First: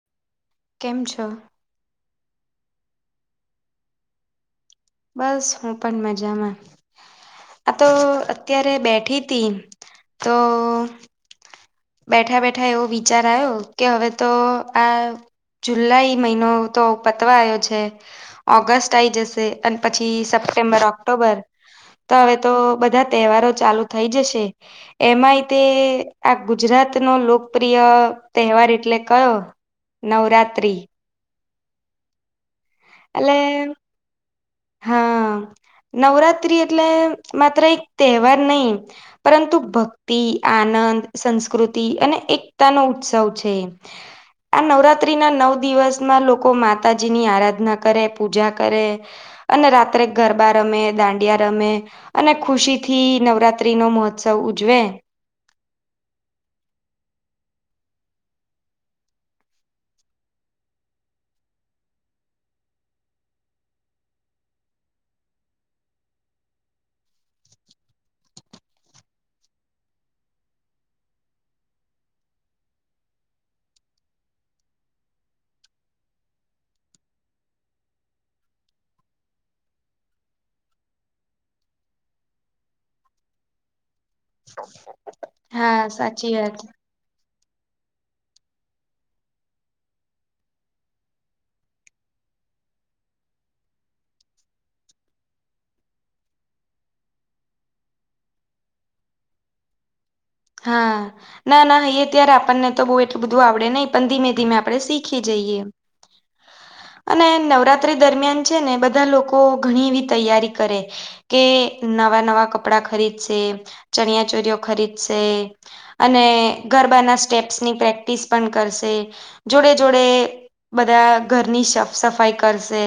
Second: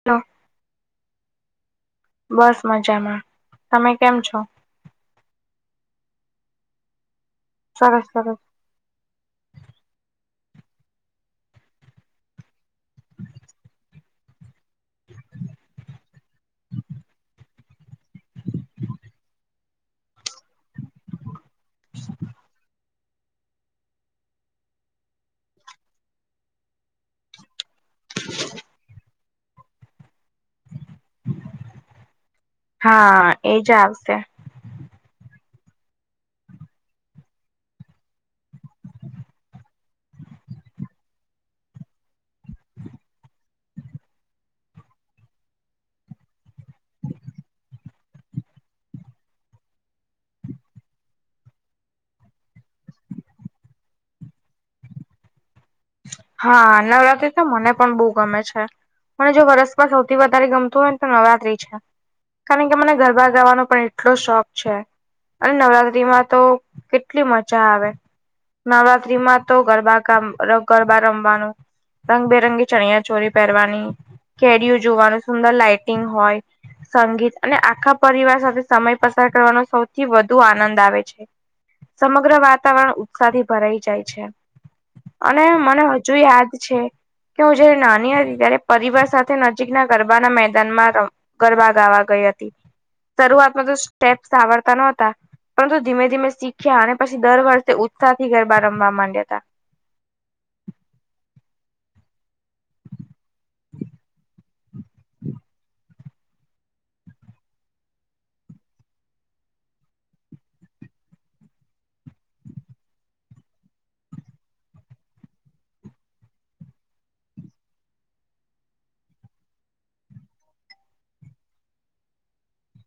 [unintelligible] કેમ છો બસ મજામાં તમે કેમ છો? બસ હું પણ મજામાં આ તો સરસ સરસ અત્યારે તે બેઠી તી તો બેઠા બેઠા એવો વિચાર આયો કે હવે તો આ જુલાઈ મહિનો તો પતવા આયો છે ઓગસ્ટ આ આઈ જશે અને પછી સપ્ટેમ્બર ઓક્ટોબર તો હવે તો બધા તહેવારો ચાલુ થઈ જશે એમાંય તે ગુજરાતનો લોકપ્રિય તહેવાર એટલે કયો નવરાત્ર્રી હા એજ આવશે હ નવરાત્રી એટલે માત્ર એક તહેવાર નઈ પરંતુ ભક્તિ આનંદ સંસ્કૃતિ અને એકતા નો ઉત્સવ છે. આ નવરાત્રીના નવ દિવસમાં લોકો માતાજીની આરાધના કરે પૂજા કરે અને રાત્રે ગરબા રમે દાંડિયા રમે અને ખુશી થી નવરાત્રી નો મહોત્સવ ઉજવે હા નવરાત્રી તો મને પણ બહુ ગમે છે પણ જો વરસમાં સૌથી વધારે ગમતું હોય ને તો નવરાત્રી છે. કારણ કે મને ગરબા ગાવાનો પણ એટલો શોખ છે અને નવરાત્રીમાં તો કેટલી મજા આવે. નવરાત્રીમાં તો ગરબા કામ ગરબા રમવાનું રંગબેરંગી ચણિયા ચોરી પહેરવાની કેડીઓ જોવાનું સુંદર લાાઈટિંગ હોય સંગીત અને આખા પરિવાર સાથે સમય પસાર કરવાનો સૌથી વધુ આનંદ આવે છે. સમગ્ર વાતાવરણ ઉત્સાહથી ભરાઈ જાય છે. [unintelligible] અને હા મને હજુ સાચી યાદ વાત છે. કે હું જયારે નાની હતી ત્યારે પરિવાર સાથે નજીકના ગરબાના મેદાનમાં ર ગરબા ગાવા ગઈ હતી શરૂઆતમાં તો સ્ટેપ્સ આવડતા નોતા પરંતુ ધીમે ધીમે શીખ્યા અને પછી દર વર્ષે ઉત્સાહ થી ગરબા રમવા માંડ્યા તા હા ના ના અહી ત્યારે આપણને તો બહ એટલું બધું આવડે નહીં પણ ધીમે ધીમે આપડણે શીખી જઈએ [inaudible] અને નવરાત્રી દરમિયાન છે ને બધા લોકો ઘણી એવી તૈયારી કરે. કે નવા નવા કપડા ખરીદશે ચણિયા ચોરીઓ ખરીદશે અને ગરબાના સ્ટેપ્સની પ્રેક્ટિસ પણ કરશે. જોડે જોડે બધા ઘરની સાફ સફાઈ કરશે.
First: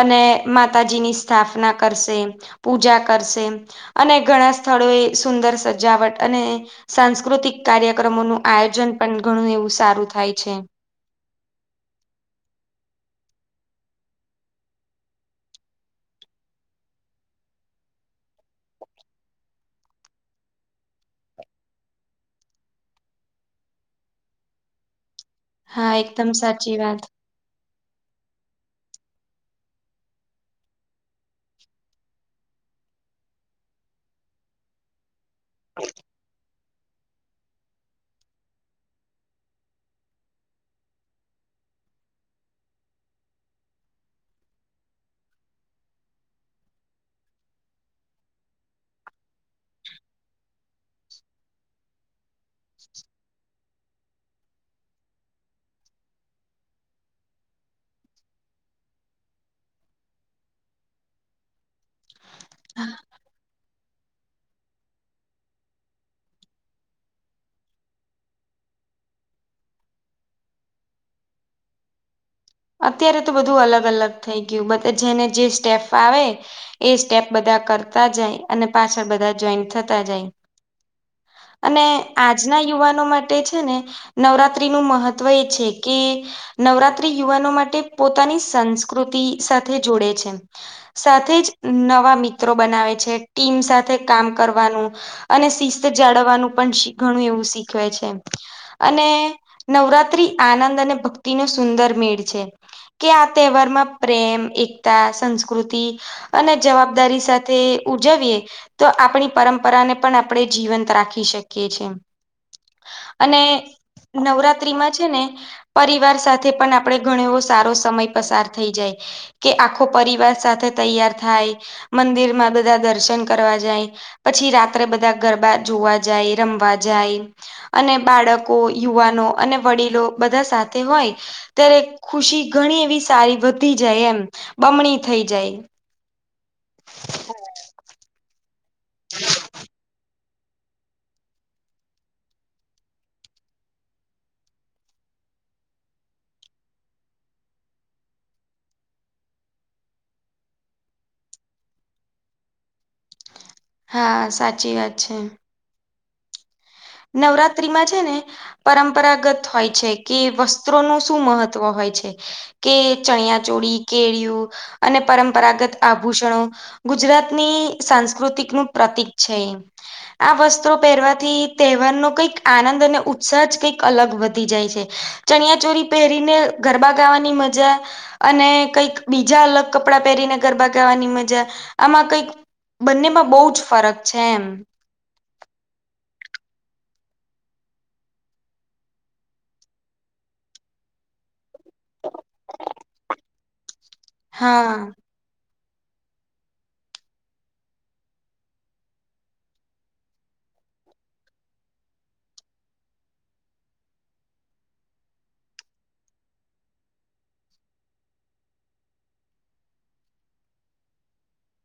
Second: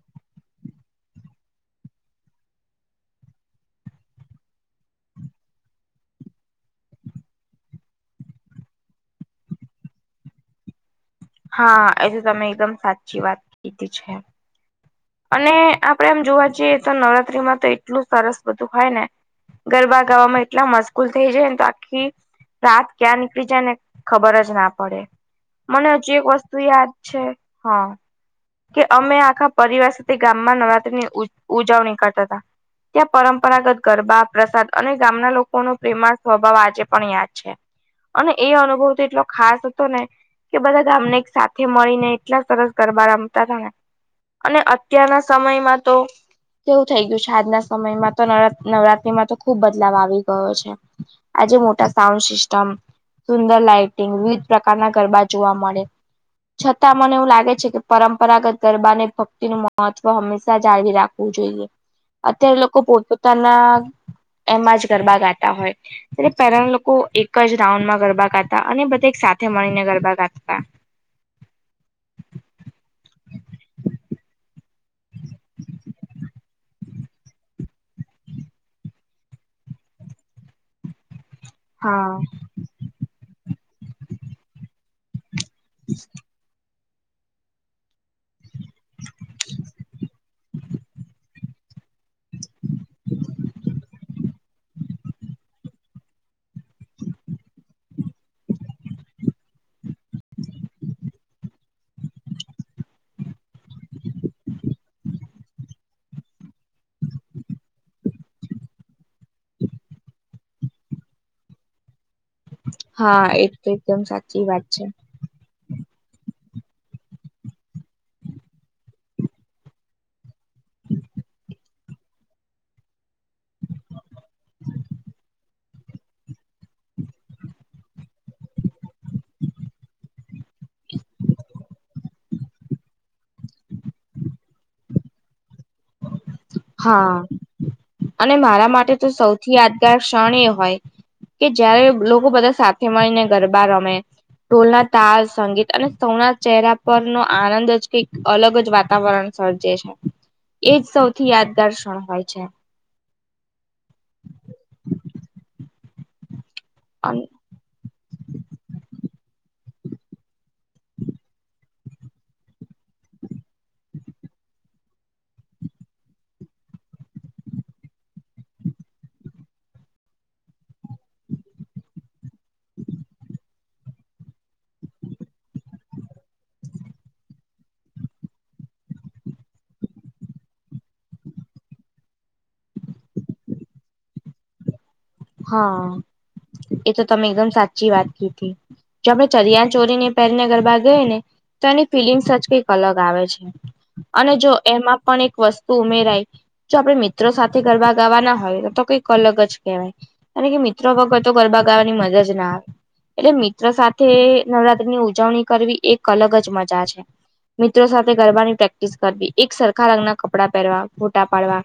અને માતાજીની સ્થાપના કરશે પૂજા કરશે. અને ઘણા સ્થળોએ સુંદર સજાવટ અને સાંસ્કૃતિક કાર્યક્રમો નું આયોજન પણ ઘણું એવું સારું થાય છે. હા એ તો તમે એકદમ સાચી વાત કીધી છે. અને આપડે એમ જોવા જઈએ તો નવરાત્રીમાં તો એટલું સરસ બધું હોય ને. ગરબા ગાવામાં એટલા મશગૂલ થઈ જાય ને તો આખી. રાત ક્યાં નીકળી જાય ને ખબર જ ના પડે. મને હા હજુ એક એકદમ વસ્તુ સાચી યાદ વાત છે હા કે અમે આખા પરિવાર તે ગામમાં નવરાત્રીની ઉજ ઉજવણી કરતા હતા. ત્યાં પરંપરાગત ગરબા પ્રસાદ અને ગામના લોક લોકો પ્રેમા સ્વભાવ આજે પણ યાદ છે અને એ અનુભવ તો એટલો ખાસ હતો ને. કે બધા ગામને એક સાથે મળીને એટલા સરસ ગરબા રમતા તાને અને અ. ત્યા ના સમયમાં તો. કેવું થઈ ગયું છે આજના સમયમાં તો નવ નવરાત્રીમાં તો ખુબ બદલાવ આવી ગયો છે. આજે મોટા સાઉન્ડ સિસ્ટમ સુંદર લાાઈટિંગ વિવિધ પ્રકારના ગરબા જોવા મળે. છતાં મને એવું લાગે છે કે પરંપરાગત ગરબાને ભક્તિનું મહત્વ હંમેશા જાળવી રાખવું જોઈએ અત્યારે લોકો પોત પોતાના એમાં જ ગરબા ગાતા હોય. તેપહેલા લોકો એક જ રાઉન્ડ માં ગરબા ગાતા અને બધા સાથે મળીને ગરબા ગાતા. અત્યારે તો બધું અલગ અલગ થઈ ગયું બધા જેને જે સ્ટેફ આવે. એ સ્ટેપ બધા કરતા જાય અને પાછળ બધા જોઈન્ટ થતા જાય. અને હા આજના યુવાનો માટે છે ને નવરાત્રી નું મહત્વ ત્વ છે કે નવરા યુવાનો માટે પોતાની સંસ્કૃતિ સાથે જોડે છે. સાથે જ નવા મિત્રો બનાવે છે ટીમ સાથે કામ કરવાનું અને શિસ્ત જાળવવાનું પણ ઘણું એવું શીખવે છે. અને નવરાત્રી આનંદ અને ભક્તિનો સુંદર મેળ છે. કે આ તહેવાર માં પ્રેમ એકતા સંસ્કૃતિ અને જવાબદારી સાથે ઉજવીએ. તો આપણી પરંપરાને પણ આપણે જીવંત રાખી શકીએ છે. હા અને એ તો એકદમ સાચી વાત નવરાત્રી માં છે ને પરિવાર સાથે પણ આપ આપે ઘણ એવો સારો સમય પસાર થઈ જાય કે આખો પરિવાર સાથે તૈયાર થાય. મંદિર માં બધા દર્શન કરવા જાય. પછી રાત્રે બધા ગરબા જોવા જાય રમવા જાય. અને બાળકો યુવાનો અને વડીલો બધા સાથે હોય. ત્યારે ખુશી ઘણી એવી સારી વધી જાય એમ બમણી થઈ જાય. હા અને મારા માટે તો સૌથી યાદગાર ક્ષણ એ હોય. કે જયારે લોકો બધા સાથે મળીને ગરબા રમે. ટોલના તાર સંગીત અને સૌના ચહેરા પર નો આનંદ જ કંઈક અલગ જ વાત વાતાવરણ સળ જે છે એજ સૌથી યાદગાર ક્ષણ હોય છે. હા સાચી વાત છે. નવરાત્રી માં જ. હેને પરંપરાગત હોય છે કે વસ્ત્રોનું શું મહત્વ હોય છે. કે ચણિયા ચોળી કેળિઓ અને પરંપરાગત આભૂષણો ગુજરાતની સાંસ્કૃતિક નું પ્રતિક છે આ વસ્ત્રો પહેરવાથી તહેવાર નો કંઈક આનંદ અને ઉત્સાહ જ કઈક અલગ વધી જાય છે ચણિયા ચોરી પહેરીને ગરબા ગાવાની મજા અને કઈક બીજા અલગ કપડાં પહેરીને ગરબા ગાવાની મજા આમાં કઈક બંનેમાં બહુ જ ફરક છે એમ હા એ તો તમે એકદમ સાચી વાત કી હતી. જો આપણે ચરિયા ચોરીની પહેરને ગરબા ગઈ ને તો એની ફિલિંગ્સ જ કંઈક અલગ આવે છે અને જો હા એમાં પણ એક વસ્તુ ઉમેરાય જો આપે મિત્રો સાથે ગરબા ગાવાના હોય તો તો કઈક અલગ જ કહેવાય. કાર કે મિત્રો વગર તો ગરબા ગાવાની મજાજ ના આવે એટલે મિત્રો સાથે નવરાત્રીની ઉજવણી કરવી એક અલગ જ મજા છે. મિત્રો સાથે ગરબાની પ્રેક્ટિસ કરવી એક સરખા રંગના કપડાં પહેરવા ફોટા પાડવા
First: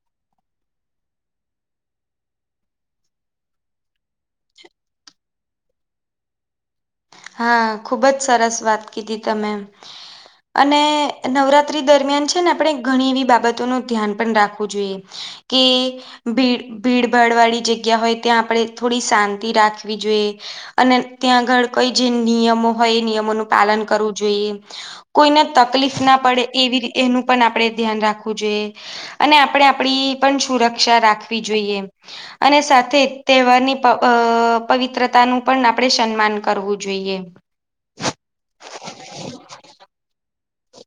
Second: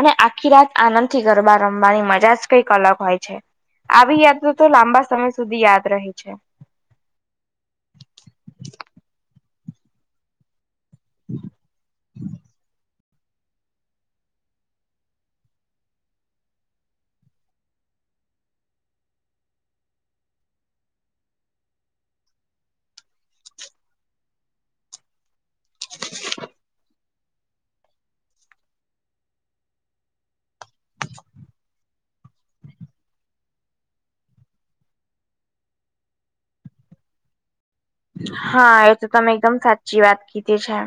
અને આખી રાત આનંદ થી ગરબા રમવાની મજા જ કઈક અલગ હોય છે આવી યાદ તો લાંબા સમય સુધી યાદ ર છે. હા ખુબ જ સરસ વાત કીધી તમે અને નવરાત્રી દરમિયાન છે ને આપણે ઘણી એવી બાબતોનું ધ્યાન પણ રાખવું જોઈએ. કે ભીડ ભીડ ભાડ વાળી જગ્યા હોય ત્યાં આપણે થોડી શાંતિ રાખવી જોઈએ અને ત્યાં આગળ કઈ જે નિયમો હોય એ નિયમોનું પાલન કરવું જોઈએ કોઈને તકલીફ ના પડે એવી એનું પણ આપણેે ધ્યાન રાખવું જોઈએ અને આપણેે આપડી પણ સુરક્ષા રાખવી જોઈએ અને સાથે જ તહેવારની પવિત્રતા નું પણ આપણે સન્માન કર કરવું જોઈએ હા એ તો તમે એકદમ સાચી વાત કીધી છે.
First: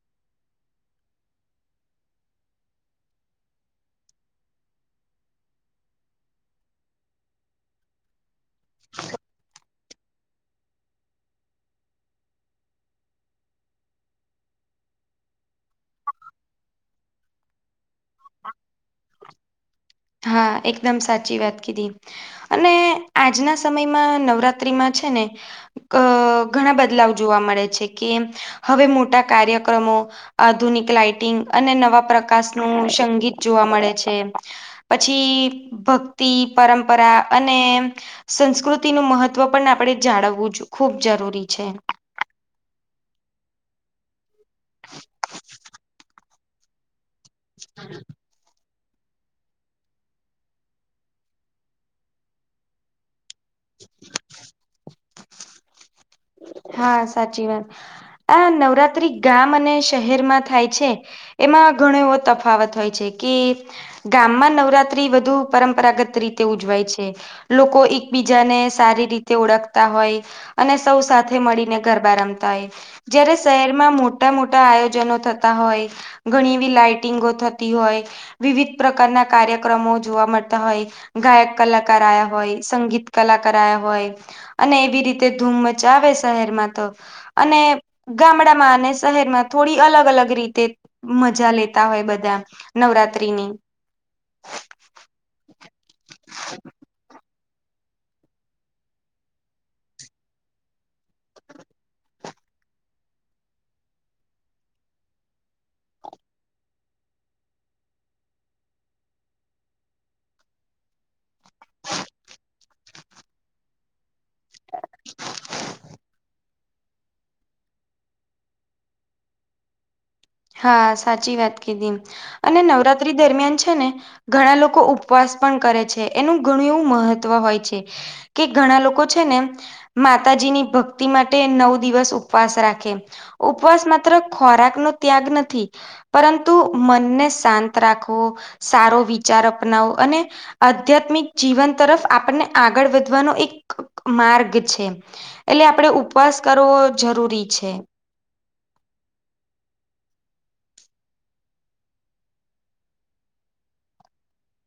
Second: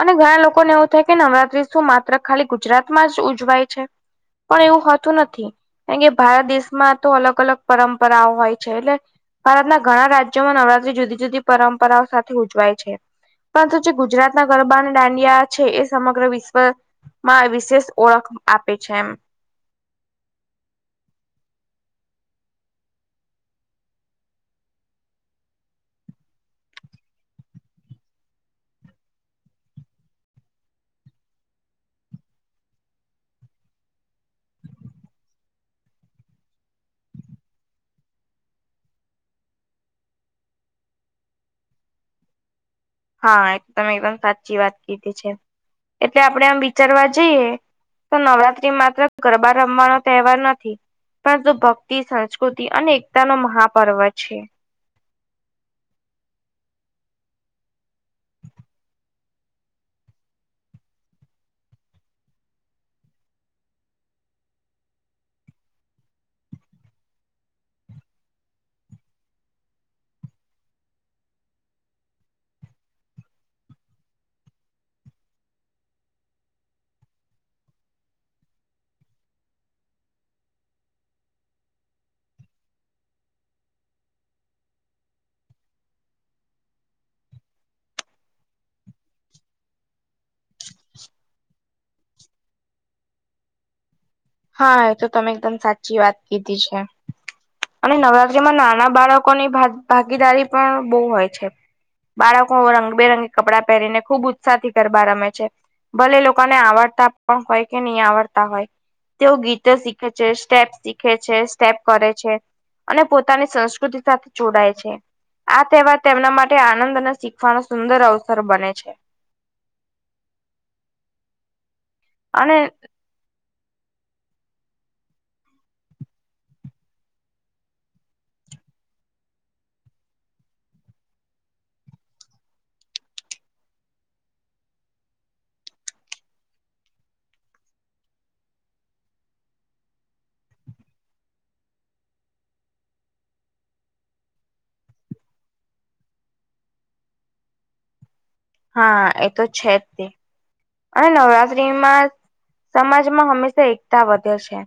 અને ઘણા લોકોને એવું થાય કે નવરાત્રી શું માત્ર ખાલી ગુજરાત માં જ ઉજવાય છે. પણ એવું હોતું નથી કારણ કે ભારત દેશમાં તો અલગ અલગ પરંપરાઓ હોય. છે એટલે ભારતના ઘણા રાજ્ય રાજમાં નવરાત્રી જુદી જુદી પરંપરાઓ સાથે ઉજવાય છે પરંતુ ગુજરાત. ના ગરબા અને દાંડિયા છે એ સમગ્ર વિશ્વમાં વિશેષ ઓળખ આપે છે એમ હા એકદમ સાચી વાત કીધી અને આજના સમયમાં નવરાત્ર્રીમાં છે ને અ ઘણા બદલાવ જોવા મળે છે કે હવે મોટા કાર્યક્રમો આધુનિક લાાઈટિંગ અને નવા પ્રકાશ નું સંગીત જોવા મળે છે. પછી ભક્તિ પરંપરા અને સંસ્કૃતિનું મહત્ત્વ પણ આપણે જાળવવું જ ખૂબ જરૂરી છે. હા તમે એકદમ સાચી વાત કીધી છે એટલે આપડે આમ વિચરવા જઈએ તો નવરાત્રી માત્ર ગરબા રમવાનો તહેવાર નથી. પણંતુ ભક્તિ સંસ્કૃતિ અને એકતા નો મહાપર્વ છે. હા સાચી વાત આ નવરાત્રી ગામ અને શહેરમાં થાય છે. એમાં ઘણો એવો તફાવત હોય છે કે ગામમાં નવરાત્રી વધુ પરંપરાગત રીતે ઉજવાય છે. લોકો એકબીજાને સારી રીતે ઓળખતા હોય અને સૌ સાથે મળીને ગરબા રમતા હોય જયારે શહેરમાં મોટા મોટા આયોજનો થતા હોય. ઘણી એવી લાાઈટિંગો થતી હોય વિવિધ પ્રકારના કાર્યક્રમો જોવા મળતા હોય. ગાયક કલાકાર આયા હોય સંગીત કલાકાર આ્યા હોય. અને એવી રીતે ધૂમ મચાવે શહેરમાં તો અને ગામડામાં અને શહેરમાં થોડી અલગ અલગ રીતે મજા લેતા હોય બધા નવરાત્રીની હા એ તો તમે એકદમ સાચી વાત કીધી છે. અને નવરાત્ર્રીમાં નાના બાળકોની ભાગીદારી પણ બહુ હોય છે. બાળકો રંગબેરંગી કપડાં પહેરીને ખુબ ઉત્સાહથી ગરબા રમે છે ભલે એ લોકોને આવડતા પણ હોય કે નહી આવડતા હોય તેઓ ગીતો શીખે છે સ્ટેપ શીખે છે સ્ટેપ કરે છે અને પોતાની સંસ્કૃતિ સાથે જોડાય છે આ તહેવાર તેમના માટે આનંદ અને શીખવાનો સુંદર અવસર બને છે હા સાચી વાત કીધી એમ અને નવરાત્રી દરમિયાન છે ને ઘણા લોકો ઉપવાસ પણ કરે છે એનું ઘણું એવું મહત્વ હોય છે કે ઘણા લોકો છે નેમ માતાજીની ભક્તિ માટે નવ દિવસ ઉપવાસ રાખે ઉપવાસ માત્ર ખોરાક નો ત્યાગ નથી પરંતુ મનને શાંત રાખવો સારો વિચાર અપનાવો અને આધ્યાત્મિક જીવન તરફ આપણને આગળ વધવાનો એક માર્ગ છે. એટલે આપડે ઉપવાસ કરવો જરૂરી છે. હા એ તો છે જ તે. અને નવરાત્રીમાં સમાજમાં હંમેશા એકતા વધે છે.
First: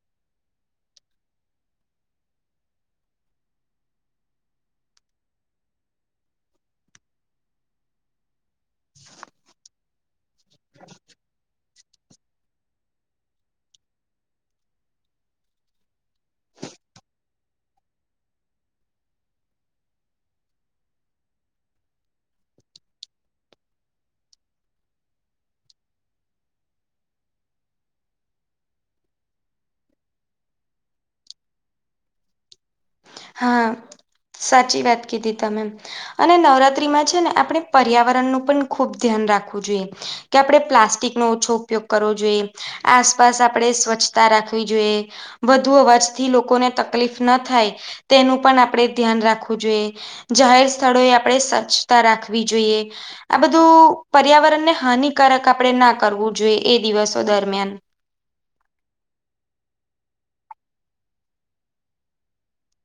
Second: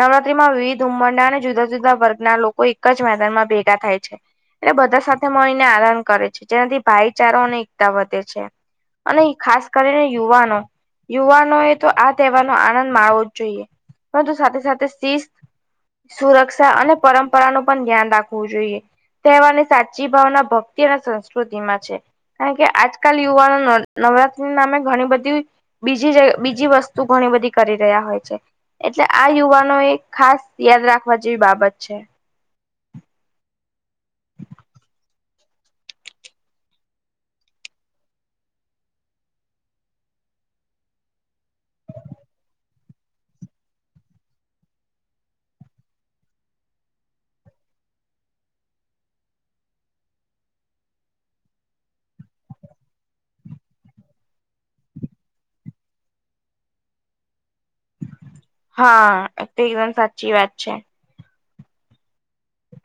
નવરાત્રીમાં વિવિધ ઉમરડા અને જુદા જુદા વર્ગના લોકો એક જ મેદાનમાં ભેગા થાય છે. એટલે બધા સાથે મળીને આરાન કરે છે જેનાથી ભાઈચારોની એકતા વધે છે. અને ખાસ કરીને યુવાનો યુવાનો એ તો આ તહેવાર નો આનંદ માણવો જ જોઈએ પરંતુ સાથે સાથે શિસ્ત સુરક્ષા અને પરંપરાનું પણ ધ્યાન રાખવું જોઈએ. તહેવારની સાચી ભાવના ભક્તિ અને સંસ્કૃતિ માં છે. કારણ કે આજકાલ યુવાનો નવરાત્રી નામે ઘણી બધી બીજી બીજી વસ્તુ ઘણી બધી કરી રહ્યા હોય છે. એટલે આ યુવાનો એક ખાસ યાદ રાખવા જેવી બાબત છે. હા સાચી વાત કીધી તમેમ અને નવરાત્રીમાં છે ને આપણે પર્યાવરણનું પણ ખુબ ધ્યાન રાખવું જોઈએ. કે આપણે પ્લાસ્ટિક નો ઓછો ઉપયોગ કરવો જોઈએ. આસપાસ આપણે સ્વચ્છતા રાખવી જોઈએ. વધુ અવાજથી લોકોને તકલીફ ના થાય તેનું પણ આપણેે ધ્યાન રાખવું જોઈએ. જાહેર સ્થળોએ આપણે સ્વચ્છતા રાખવી જોઈએ. આ બધું પર્યાવરણને હાનિકારક આપણેે ના કરવું જોઈએ એ દિવસો દરમિયાન. હા તે એકદમ સાચી વાત છે.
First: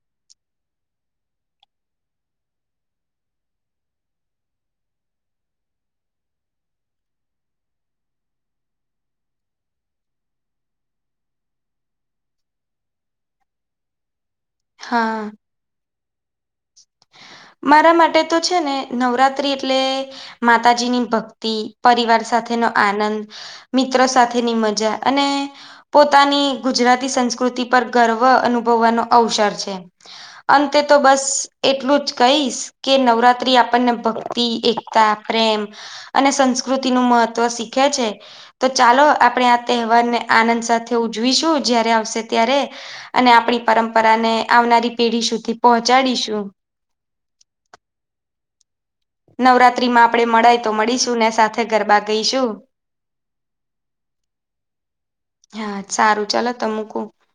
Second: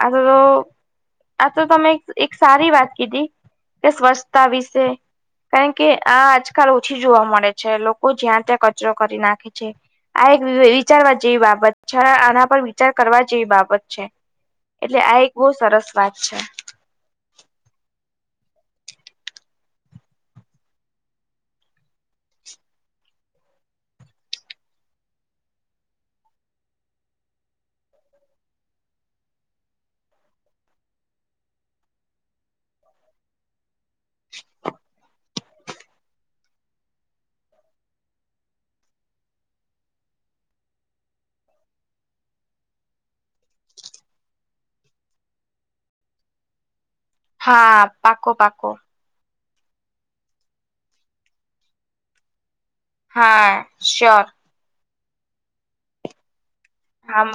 આ તો આ તો તમે એક સારી વાત કીધી કે સ્વચ્છતા વિશે કારણ કે આ આજકાલ ઓછી જોવા મળે છે લોકો જ્યાં ત્યાં કચરો કરી નાખે છે. આ એક વિચારવા જેવી બાબત છે આના પર વિચાર કરવા જેવી બાબત છે. એટલે હા આ એક બહુ સરસ વાત છે. મારા માટે તો છે ને નવરાત્રી એટલે માતાજીની ભક્તિ પરિવાર સાથેનો આનંદ મિત્રો સાથેની મજા અને પોતાની ગુજરાતી સંસ્કૃતિ પર ગર્વ અનુભવવાનો અવસર છે. છે અંતે તો બસ એટલું જ કહીશ કે નવરાત્રી આપણને ભક્તિ એકતા પ્રેમ અને સંસ્કૃતિ નું મહત્વ શીખે છે. તો ચાલો આપણે આ તહેવારને આનંદ સાથે ઉજવીશું જયારે આવશે ત્યારે અને આપણી પરંપરા ને આવનારી પેઢી સુધી પહોંચાડીશું. હા પાકો પાકો. નવરાત્ર્રી માં આપડણે મળાય તો મળીશું ને સાથે ગરબા ગઈશું. હા શ્યોર. હા સારું ચાલો તો મુકું આમ